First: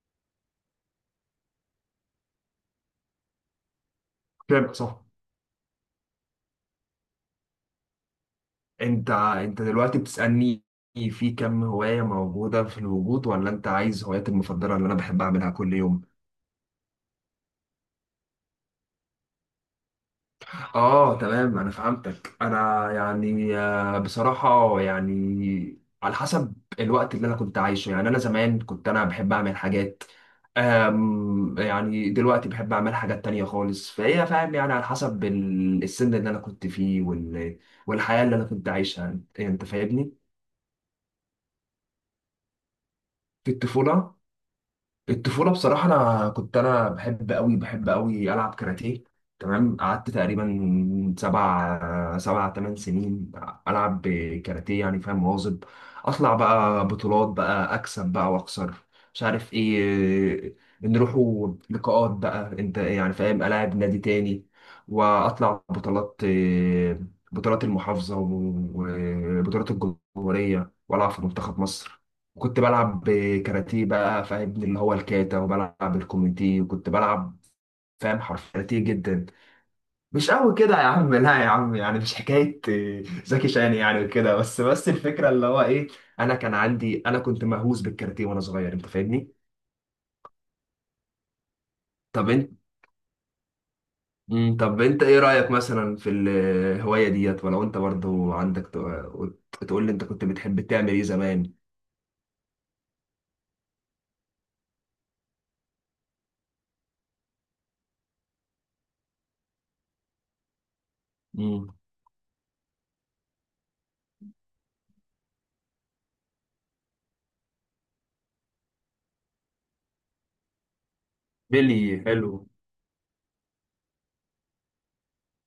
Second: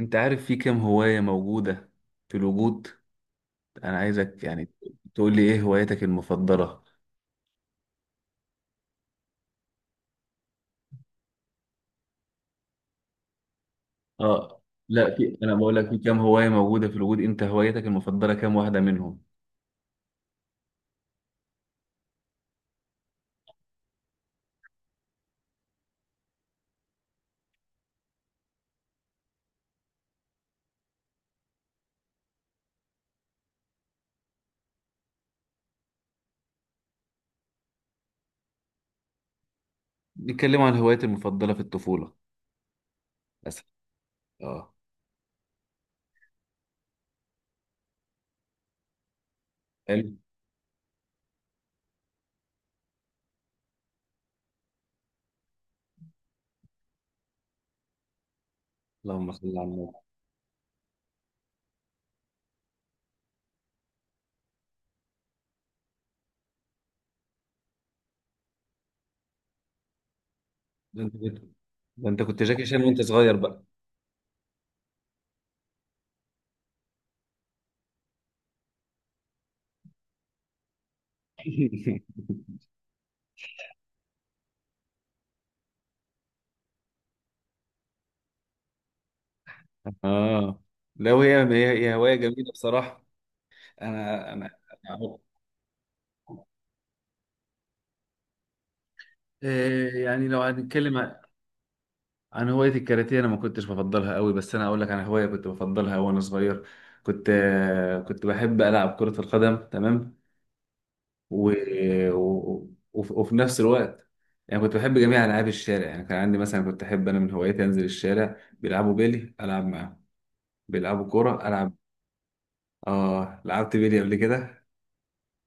انت عارف في كام هواية موجودة في الوجود؟ انا عايزك يعني كام صح. تقول لي ايه هوايتك المفضلة؟ انت دلوقتي بتسألني في كم هواية موجودة في الوجود، ولا انت عايز هواياتي اه، المفضلة اللي انا لا، بحب في اعملها انا كل بقول لك في يوم؟ كام هواية موجودة في الوجود، انت هوايتك المفضلة كام واحدة منهم؟ اه، تمام. انا فهمتك. انا يعني بصراحة يعني على حسب الوقت اللي انا كنت عايشه. يعني انا زمان كنت بحب اعمل حاجات. يعني دلوقتي بحب اعمل حاجات تانية خالص، فهي فاهم يعني على حسب السن اللي انا كنت فيه والحياة اللي انا كنت عايشها، انت فاهمني. نتكلم عن هوايتي المفضلة في الطفولة في مثلا. الطفولة. اه، الطفولة بصراحة، أنا كنت بحب أوي بحب أوي ألعب كاراتيه. تمام، قعدت حلو. تقريبا سبع تمن سنين ألعب كاراتيه، يعني فاهم، مواظب. أطلع بقى بطولات، بقى أكسب بقى وأخسر، مش اللهم عارف صل على إيه. نروحوا لقاءات بقى، أنت يعني فاهم، ألاعب نادي تاني وأطلع بطولات، بطولات المحافظة وبطولات الجمهورية، وألعب في النبي، منتخب مصر. ده انت كنت وكنت جاكي شان وانت بلعب صغير بقى! كاراتيه بقى، فاهم، اللي هو الكاتا وبلعب الكوميتي، وكنت بلعب، فاهم، حرف كاراتيه جدا. مش قوي كده يا عم، لا يا عم، يعني مش حكاية زكي شان يعني وكده. بس الفكرة اللي هو ايه، انا كان عندي انا كنت مهووس بالكاراتيه وانا صغير، انت فاهمني. اه، لا وهي هي هواية طب انت، جميلة بصراحة. انا انا طب انت أنا- ايه رأيك مثلا في الهواية ديت، ولو انت برضو عندك، تقول آه، لي انت كنت يعني لو بتحب تعمل هنتكلم ايه زمان. عن هواية الكاراتيه، أنا ما كنتش بفضلها قوي، بس أنا أقول لك عن هواية كنت بفضلها وأنا صغير. كنت كنت بحب ألعب كرة القدم، تمام. و... مم. وفي نفس الوقت يعني كنت بحب جميع ألعاب الشارع، يعني كان عندي مثلا، كنت أحب، أنا من هواياتي أنزل الشارع، بيلعبوا بيلي ألعب معاهم، بيلعبوا كورة ألعب. بيلي، حلو. آه، لعبت بيلي قبل كده.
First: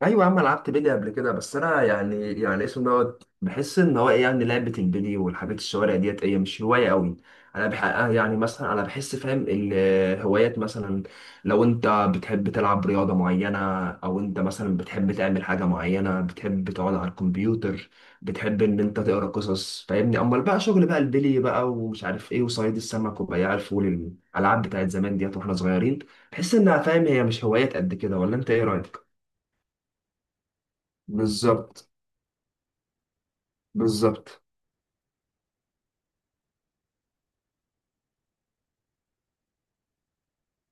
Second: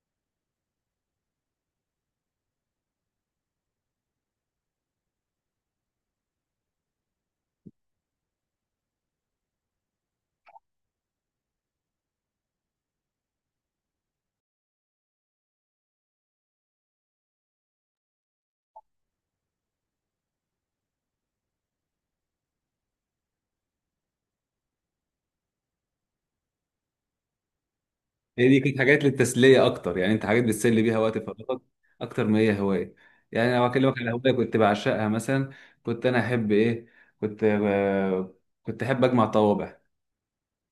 ايوه يا عم، أنا لعبت بيلي قبل كده، بس انا يعني اسمه دوت، بحس ان هو ايه يعني لعبه البيلي والحاجات الشوارع ديت ايه مش هوايه قوي. انا بح يعني مثلا انا بحس، فاهم، الهوايات مثلا، لو انت بتحب تلعب رياضه معينه، او انت مثلا بتحب تعمل حاجه معينه، بتحب تقعد على الكمبيوتر، بتحب ان انت تقرا قصص، فاهمني، امال بقى شغل بقى البيلي بقى ومش عارف ايه وصيد السمك وبياع الفول، الالعاب بتاعت زمان ديت واحنا صغيرين، بحس انها فاهم هي مش هوايات قد كده، ولا هي انت دي ايه كانت حاجات رايك؟ للتسليه اكتر، يعني انت حاجات بتسلي بيها وقت فراغك بالظبط. اكتر ما هي هوايه. يعني لو اكلمك على هوايه بالظبط. كنت بعشقها مثلا، كنت انا احب ايه؟ كنت ب- كنت احب اجمع طوابع.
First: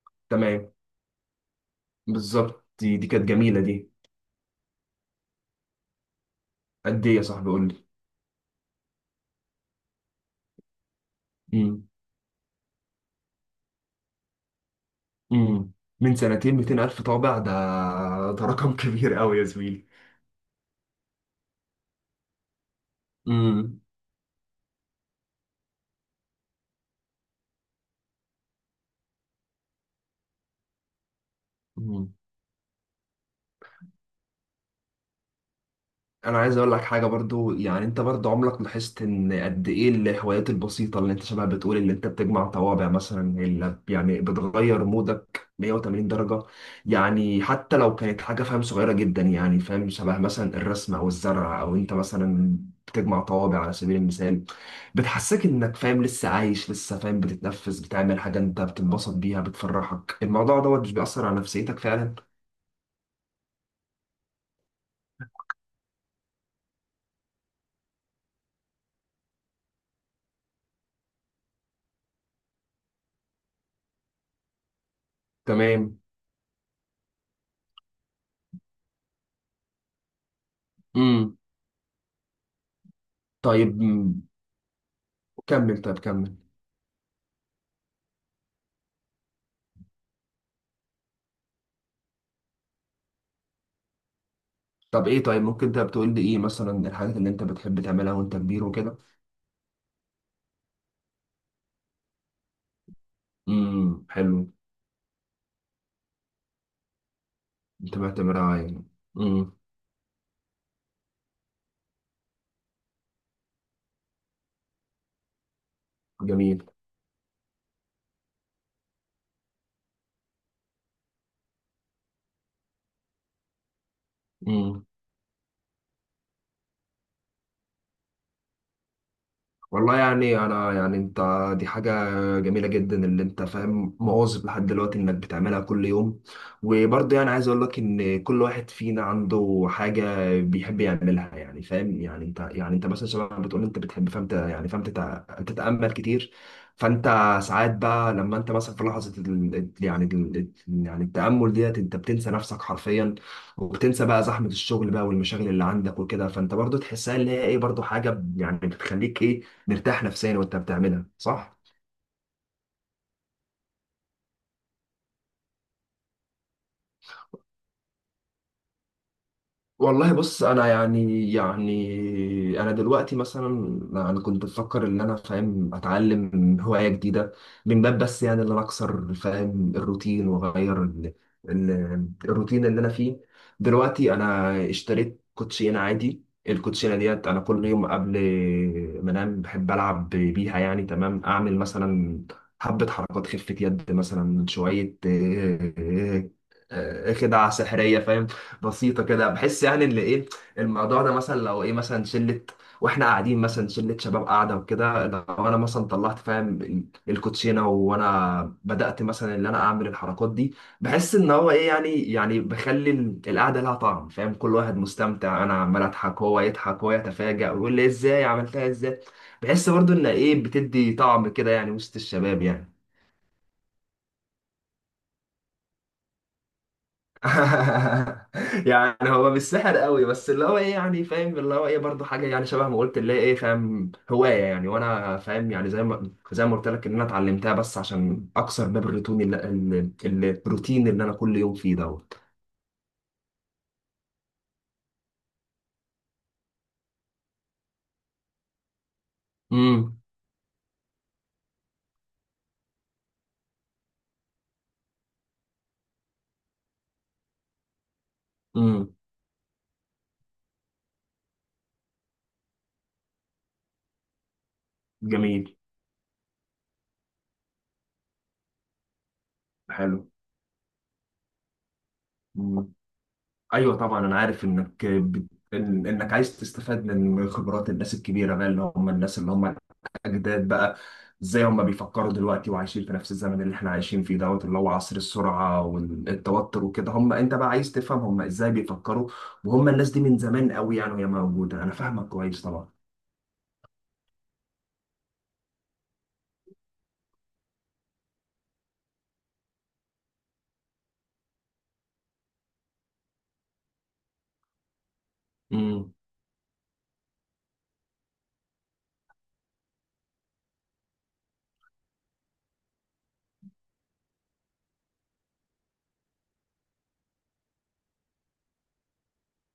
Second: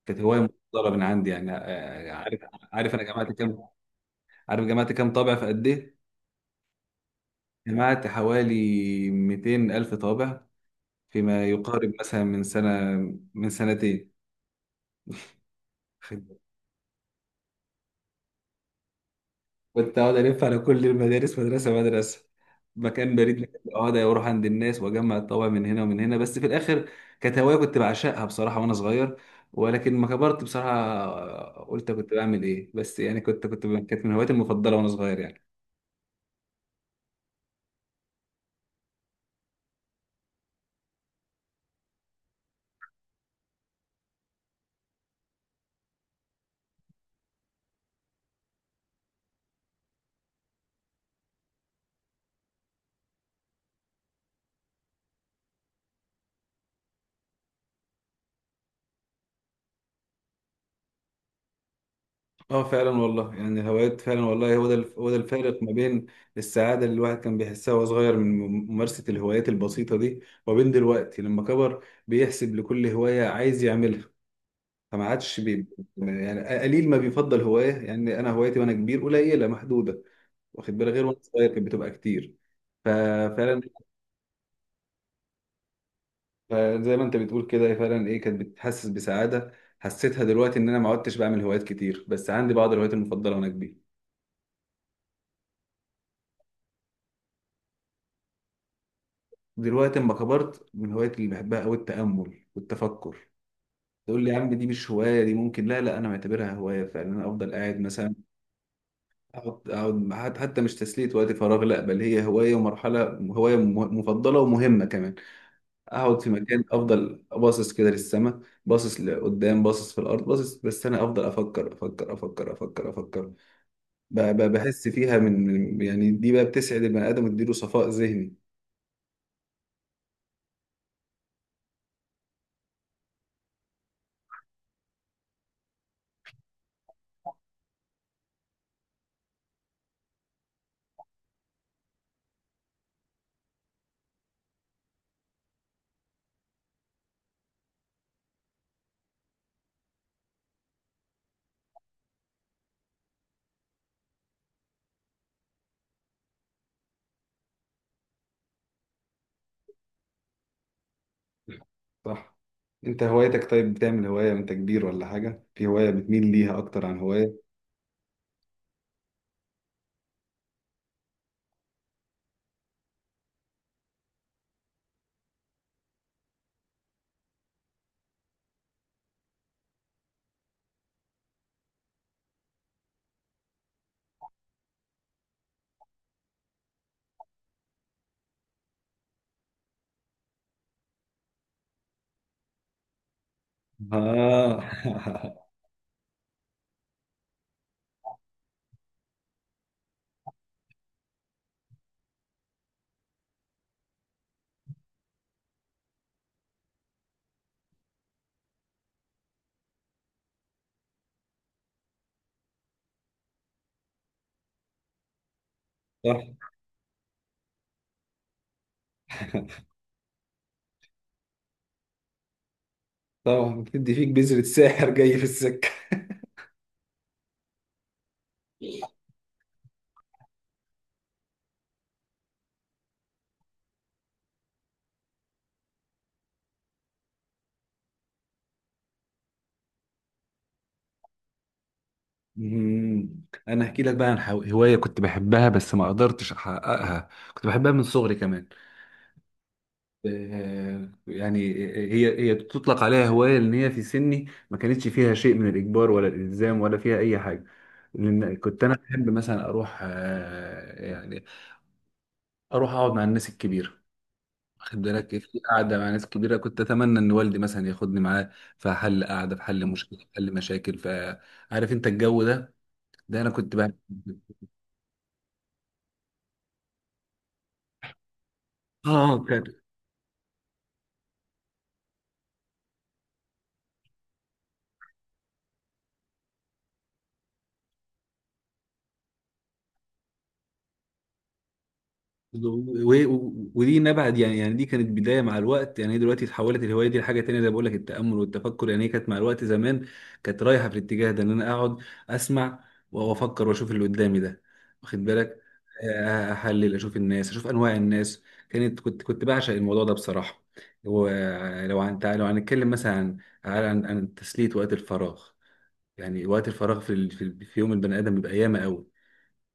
كانت هوايه تمام. مفضله من عندي، يعني عارف بالظبط، عارف دي انا دي كانت جمعت جميلة كام، دي. عارف جمعت كام طابع في قد ايه؟ قد ايه يا صاحبي، قول لي. جمعت حوالي 200 الف طابع فيما امم. يقارب مثلا من سنه، من سنتين. امم. من سنتين، 200 ألف طابع، ده ده رقم كبير قوي يا زميلي. كنت اقعد الف على كل المدارس، مدرسه مدرسه، مكان بريد مكان، اقعد اروح عند الناس واجمع الطوابع من هنا ومن هنا، بس في الاخر كانت هوايه كنت بعشقها بصراحه وانا صغير. ولكن ما كبرت بصراحه قلت امم. كنت بعمل ايه، بس يعني كنت كنت كانت من هواياتي المفضله وانا صغير يعني. انا عايز اقول لك حاجه برضو، يعني انت برضو عمرك لاحظت ان قد ايه الهوايات البسيطه، اللي انت شبه بتقول اللي انت بتجمع طوابع مثلا، اللي يعني بتغير مودك 180 درجه. يعني حتى لو كانت حاجه، فاهم، صغيره جدا، يعني فاهم، شبه مثلا الرسم او الزرع، او انت مثلا بتجمع طوابع على سبيل المثال، بتحسسك انك، فاهم، لسه عايش، لسه فاهم بتتنفس، بتعمل حاجه انت بتنبسط بيها، بتفرحك. الموضوع دوت مش بيأثر على نفسيتك فعلا. اه، فعلا والله، يعني الهوايات فعلا والله هو ده الفارق ما بين السعاده اللي الواحد كان بيحسها وهو صغير من ممارسه الهوايات البسيطه دي، وبين دلوقتي لما كبر بيحسب لكل هوايه عايز يعملها. فما عادش تمام. يعني قليل ما بيفضل هوايه، يعني انا هوايتي وانا كبير قليله محدوده، واخد بالك، غير وانا امم. صغير كانت بتبقى كتير. ففعلا طيب، مم. كمل، طيب كمل. زي ما انت بتقول كده، فعلا ايه كانت بتحسس بسعاده. حسيتها دلوقتي ان انا ما عدتش بعمل هوايات كتير، بس عندي بعض الهوايات المفضله وانا كبير. طب ايه، طيب ممكن انت بتقول لي ايه مثلا الحاجات اللي انت بتحب تعملها وانت كبير وكده؟ دلوقتي اما كبرت، من الهوايات اللي بحبها قوي التامل والتفكر. امم، تقول لي يا حلو. عم دي مش هوايه، دي ممكن، لا، لا، انا معتبرها هوايه فعلا. انا افضل قاعد انت مثلا، معتبرها يعني، امم. أقعد حتى مش تسلية وقت فراغ، لا بل هي هواية ومرحلة، هواية مفضلة ومهمة كمان. أقعد في جميل. مكان، أفضل باصص كده للسماء، باصص لقدام، باصص في الأرض، باصص، بس أنا أفضل أفكر أفكر أفكر أفكر أفكر. إمم. بحس فيها، يعني دي بقى بتسعد البني آدم وتديله صفاء ذهني. والله يعني انا، يعني انت، دي حاجة جميلة جدا اللي انت، فاهم، مواظب لحد دلوقتي انك بتعملها كل يوم. وبرضه يعني عايز اقول لك ان كل واحد فينا عنده حاجة بيحب يعملها، يعني فاهم، يعني انت، يعني انت مثلا شباب، بتقول انت بتحب، فاهم، يعني فاهم تتأمل كتير. فانت ساعات بقى لما انت مثلا في لحظة يعني يعني التأمل ديت، انت بتنسى نفسك حرفيا، وبتنسى بقى زحمة الشغل بقى والمشاغل اللي عندك وكده. فانت برضو تحسها اللي هي ايه، برضو حاجة يعني بتخليك ايه، مرتاح نفسيا وانت بتعملها، صح؟ صح. أنت هوايتك، طيب بتعمل هواية وأنت كبير ولا حاجة، في هواية بتميل ليها أكتر عن هواية؟ والله بص، انا يعني انا دلوقتي مثلا، انا كنت بفكر ان انا، فاهم، اتعلم هوايه جديده، من باب بس يعني ان انا اكسر، فاهم، الروتين واغير الروتين اللي انا فيه. دلوقتي انا اشتريت كوتشينه عادي. الكوتشينه ديت انا كل يوم قبل ما انام بحب العب بيها يعني. تمام، اعمل مثلا حبه حركات خفه يد، مثلا آه شويه آه، خدعة سحرية بسيطه كده، بحس يعني ان ايه، الموضوع ده مثلا لو ايه، مثلا شله واحنا قاعدين، مثلا شله شباب قاعده وكده، لو انا مثلا طلعت، فاهم، الكوتشينه وانا بدات مثلا ان انا اعمل الحركات دي، بحس ان هو ايه، يعني بخلي القعده لها طعم، فاهم، كل واحد مستمتع، انا عمال اضحك، صح، هو يضحك، هو يتفاجئ ويقول لي ازاي عملتها ازاي. بحس برضو ان ايه، بتدي طعم كده يعني وسط الشباب يعني. طبعا بتدي فيك بذرة ساحر جاي في السكة. يعني هو مش سحر قوي، بس اللي هو ايه يعني، فاهم، اللي هو ايه برضه حاجه يعني شبه ما قلت، اللي هي ايه، فاهم، هوايه يعني، وانا فاهم يعني زي ما قلت لك ان انا اتعلمتها بس عشان اكسر باب الروتين، الروتين اللي انا كل يوم فيه دوت. مم. انا هحكي لك بقى عن هوايه كنت بحبها بس ما قدرتش احققها، كنت بحبها من صغري كمان. امم. يعني هي تطلق عليها هوايه، لان هي في سني ما كانتش فيها شيء من الاجبار ولا الالزام ولا فيها اي حاجه. لان كنت انا امم. بحب مثلا اروح، يعني اروح اقعد مع الناس الكبيره، واخد بالك، في جميل. قعده مع ناس كبيره كنت اتمنى ان والدي مثلا ياخدني معاه، في حل قعده، في حل مشكله، في حلو. حل مشاكل، فعارف انت الجو ده. مم. ده انا كنت ايوه بحب. طبعا، انا عارف انك انك عايز تستفاد من خبرات الناس الكبيره بقى، اللي هم الناس اه. اللي هم اجداد بقى. ازاي هم بيفكروا دلوقتي وعايشين في نفس الزمن اللي احنا عايشين فيه دوت، اللي هو عصر السرعه والتوتر وكده. هم انت بقى عايز تفهم هم ازاي بيفكروا، وهم الناس دي من زمان قوي يعني وهي موجوده، انا فاهمك كويس طبعا. ودي نبعد يعني، يعني دي كانت بدايه. مع الوقت يعني هي دلوقتي اتحولت الهوايه دي لحاجه تانية، زي ما بقول لك، التامل والتفكر. يعني هي كانت مع الوقت زمان كانت رايحه في الاتجاه ده، ان انا اقعد اسمع وافكر واشوف اللي قدامي ده، واخد بالك، امم. احلل، اشوف الناس، اشوف انواع الناس. كانت كنت كنت بعشق الموضوع ده بصراحه. ولو لو هنتكلم مثلا عن تسليه وقت الفراغ، يعني وقت الفراغ في ال- في في يوم البني ادم بيبقى ياما قوي،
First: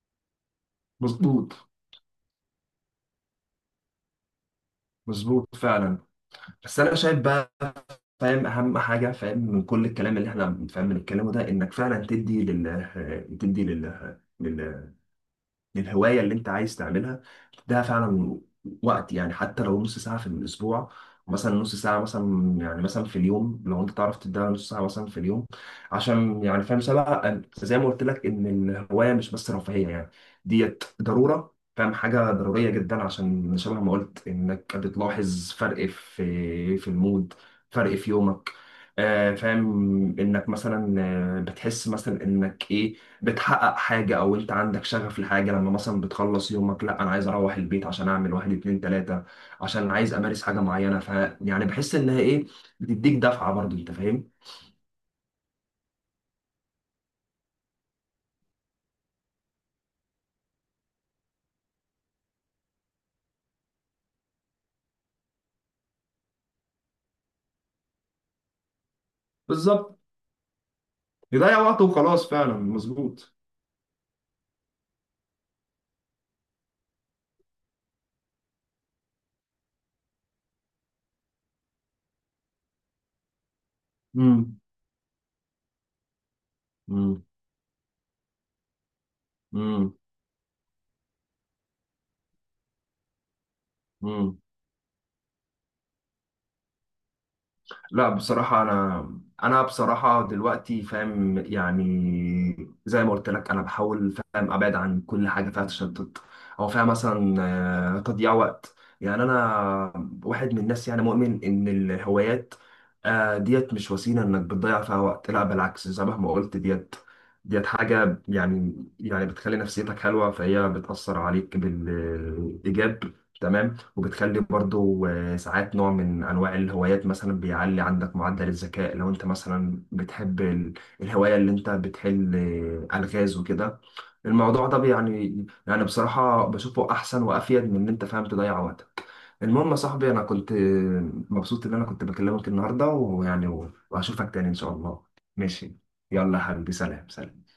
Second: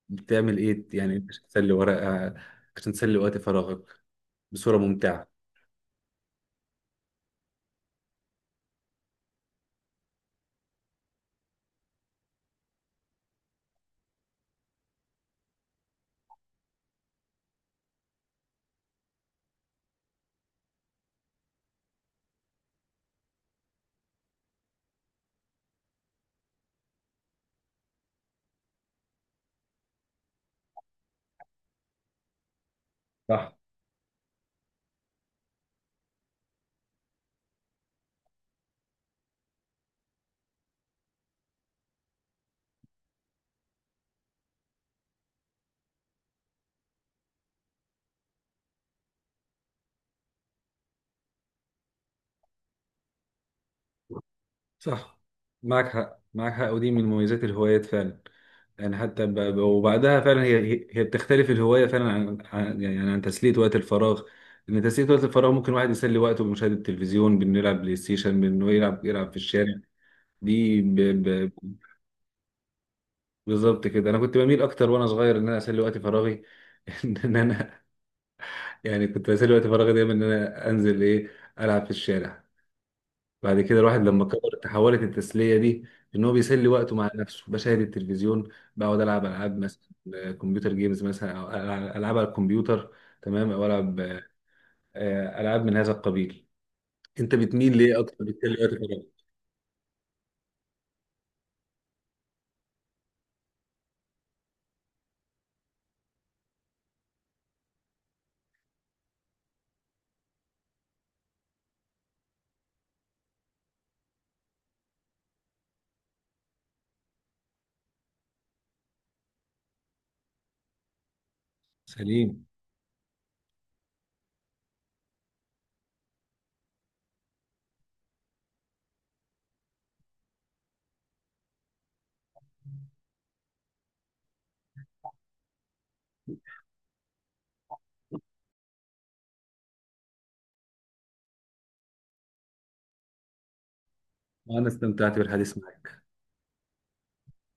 بتعمل ايه يعني انت عشان مظبوط. تسلي ورقة، عشان تسلي وقت فراغك بصورة ممتعة؟ مظبوط فعلا. بس انا شايف بقى، فاهم، اهم حاجه فاهم من كل الكلام اللي احنا فاهم بنتكلمه ده، انك فعلا تدي لل للهواية اللي انت عايز تعملها ده فعلا وقت، يعني حتى لو نص ساعة في الأسبوع، مثلا نص ساعة مثلا، يعني مثلا في اليوم، لو انت تعرف تديها نص ساعة مثلا في اليوم، عشان يعني، فاهم، سبق زي ما قلت لك، إن الهواية مش بس رفاهية يعني، ديت ضرورة، فاهم، حاجة ضرورية جدا. صح، عشان شبه ما قلت، إنك بتلاحظ فرق في المود، فرق في يومك. فاهم، إنك مثلا بتحس مثلا إنك إيه، بتحقق حاجة، أو أنت عندك شغف لحاجة. لما مثلا بتخلص يومك، لا أنا عايز أروح البيت عشان أعمل واحد اتنين تلاتة، عشان عايز أمارس حاجة معينة، ف يعني بحس إنها إيه، بتديك دفعة برضو، أنت فاهم؟ صح، معك حق معك حق، ودي من مميزات الهوايات فعلا. يعني حتى وبعدها فعلا هي بتختلف الهواية فعلا يعني عن تسلية وقت الفراغ. ان تسلية وقت الفراغ ممكن واحد يسلي وقته بمشاهدة التلفزيون، بانه يلعب بلاي ستيشن، بانه يلعب في الشارع. بالظبط. دي ب... ب... يضيع وقته وخلاص، فعلا مظبوط. بالظبط كده، انا كنت بميل اكتر وانا صغير ان انا اسلي وقت فراغي. ان انا يعني كنت بسلي وقت فراغي دايما ان انا انزل ايه، العب في الشارع. بعد كده الواحد لما كبر امم. تحولت التسليه دي، ان هو بيسلي وقته مع نفسه، بشاهد التلفزيون، بقعد العب العاب مثلا، امم. كمبيوتر جيمز مثلا، او العاب على الكمبيوتر. تمام، او العب امم. العاب من هذا القبيل. انت بتميل ليه لا اكتر بصراحة بتسلي وقت أنا، فراغك؟ أنا بصراحة دلوقتي، فاهم، يعني زي ما قلت لك، أنا بحاول، فاهم، أبعد عن كل حاجة فيها تشتت، أو فيها مثلا تضييع وقت. يعني أنا واحد من الناس يعني مؤمن إن الهوايات ديت مش وسيلة إنك بتضيع فيها وقت، لا بالعكس زي ما قلت، ديت ديت حاجة يعني، يعني بتخلي نفسيتك حلوة فهي بتأثر عليك سليم. بالإيجاب. تمام. وبتخلي برضو ساعات نوع من أنواع الهوايات مثلا بيعلي عندك معدل الذكاء، لو أنت مثلا بتحب الهواية اللي أنت بتحل ألغاز وكده. الموضوع ده يعني بصراحة بشوفه أحسن وأفيد من إن أنت، فاهم، تضيع وقتك. المهم يا صاحبي، أنا كنت مبسوط إن أنا كنت بكلمك النهاردة، وهشوفك تاني إن وانا شاء الله. استمتعت بالحديث ماشي، معك. يلا يا حبيبي، سلام سلام.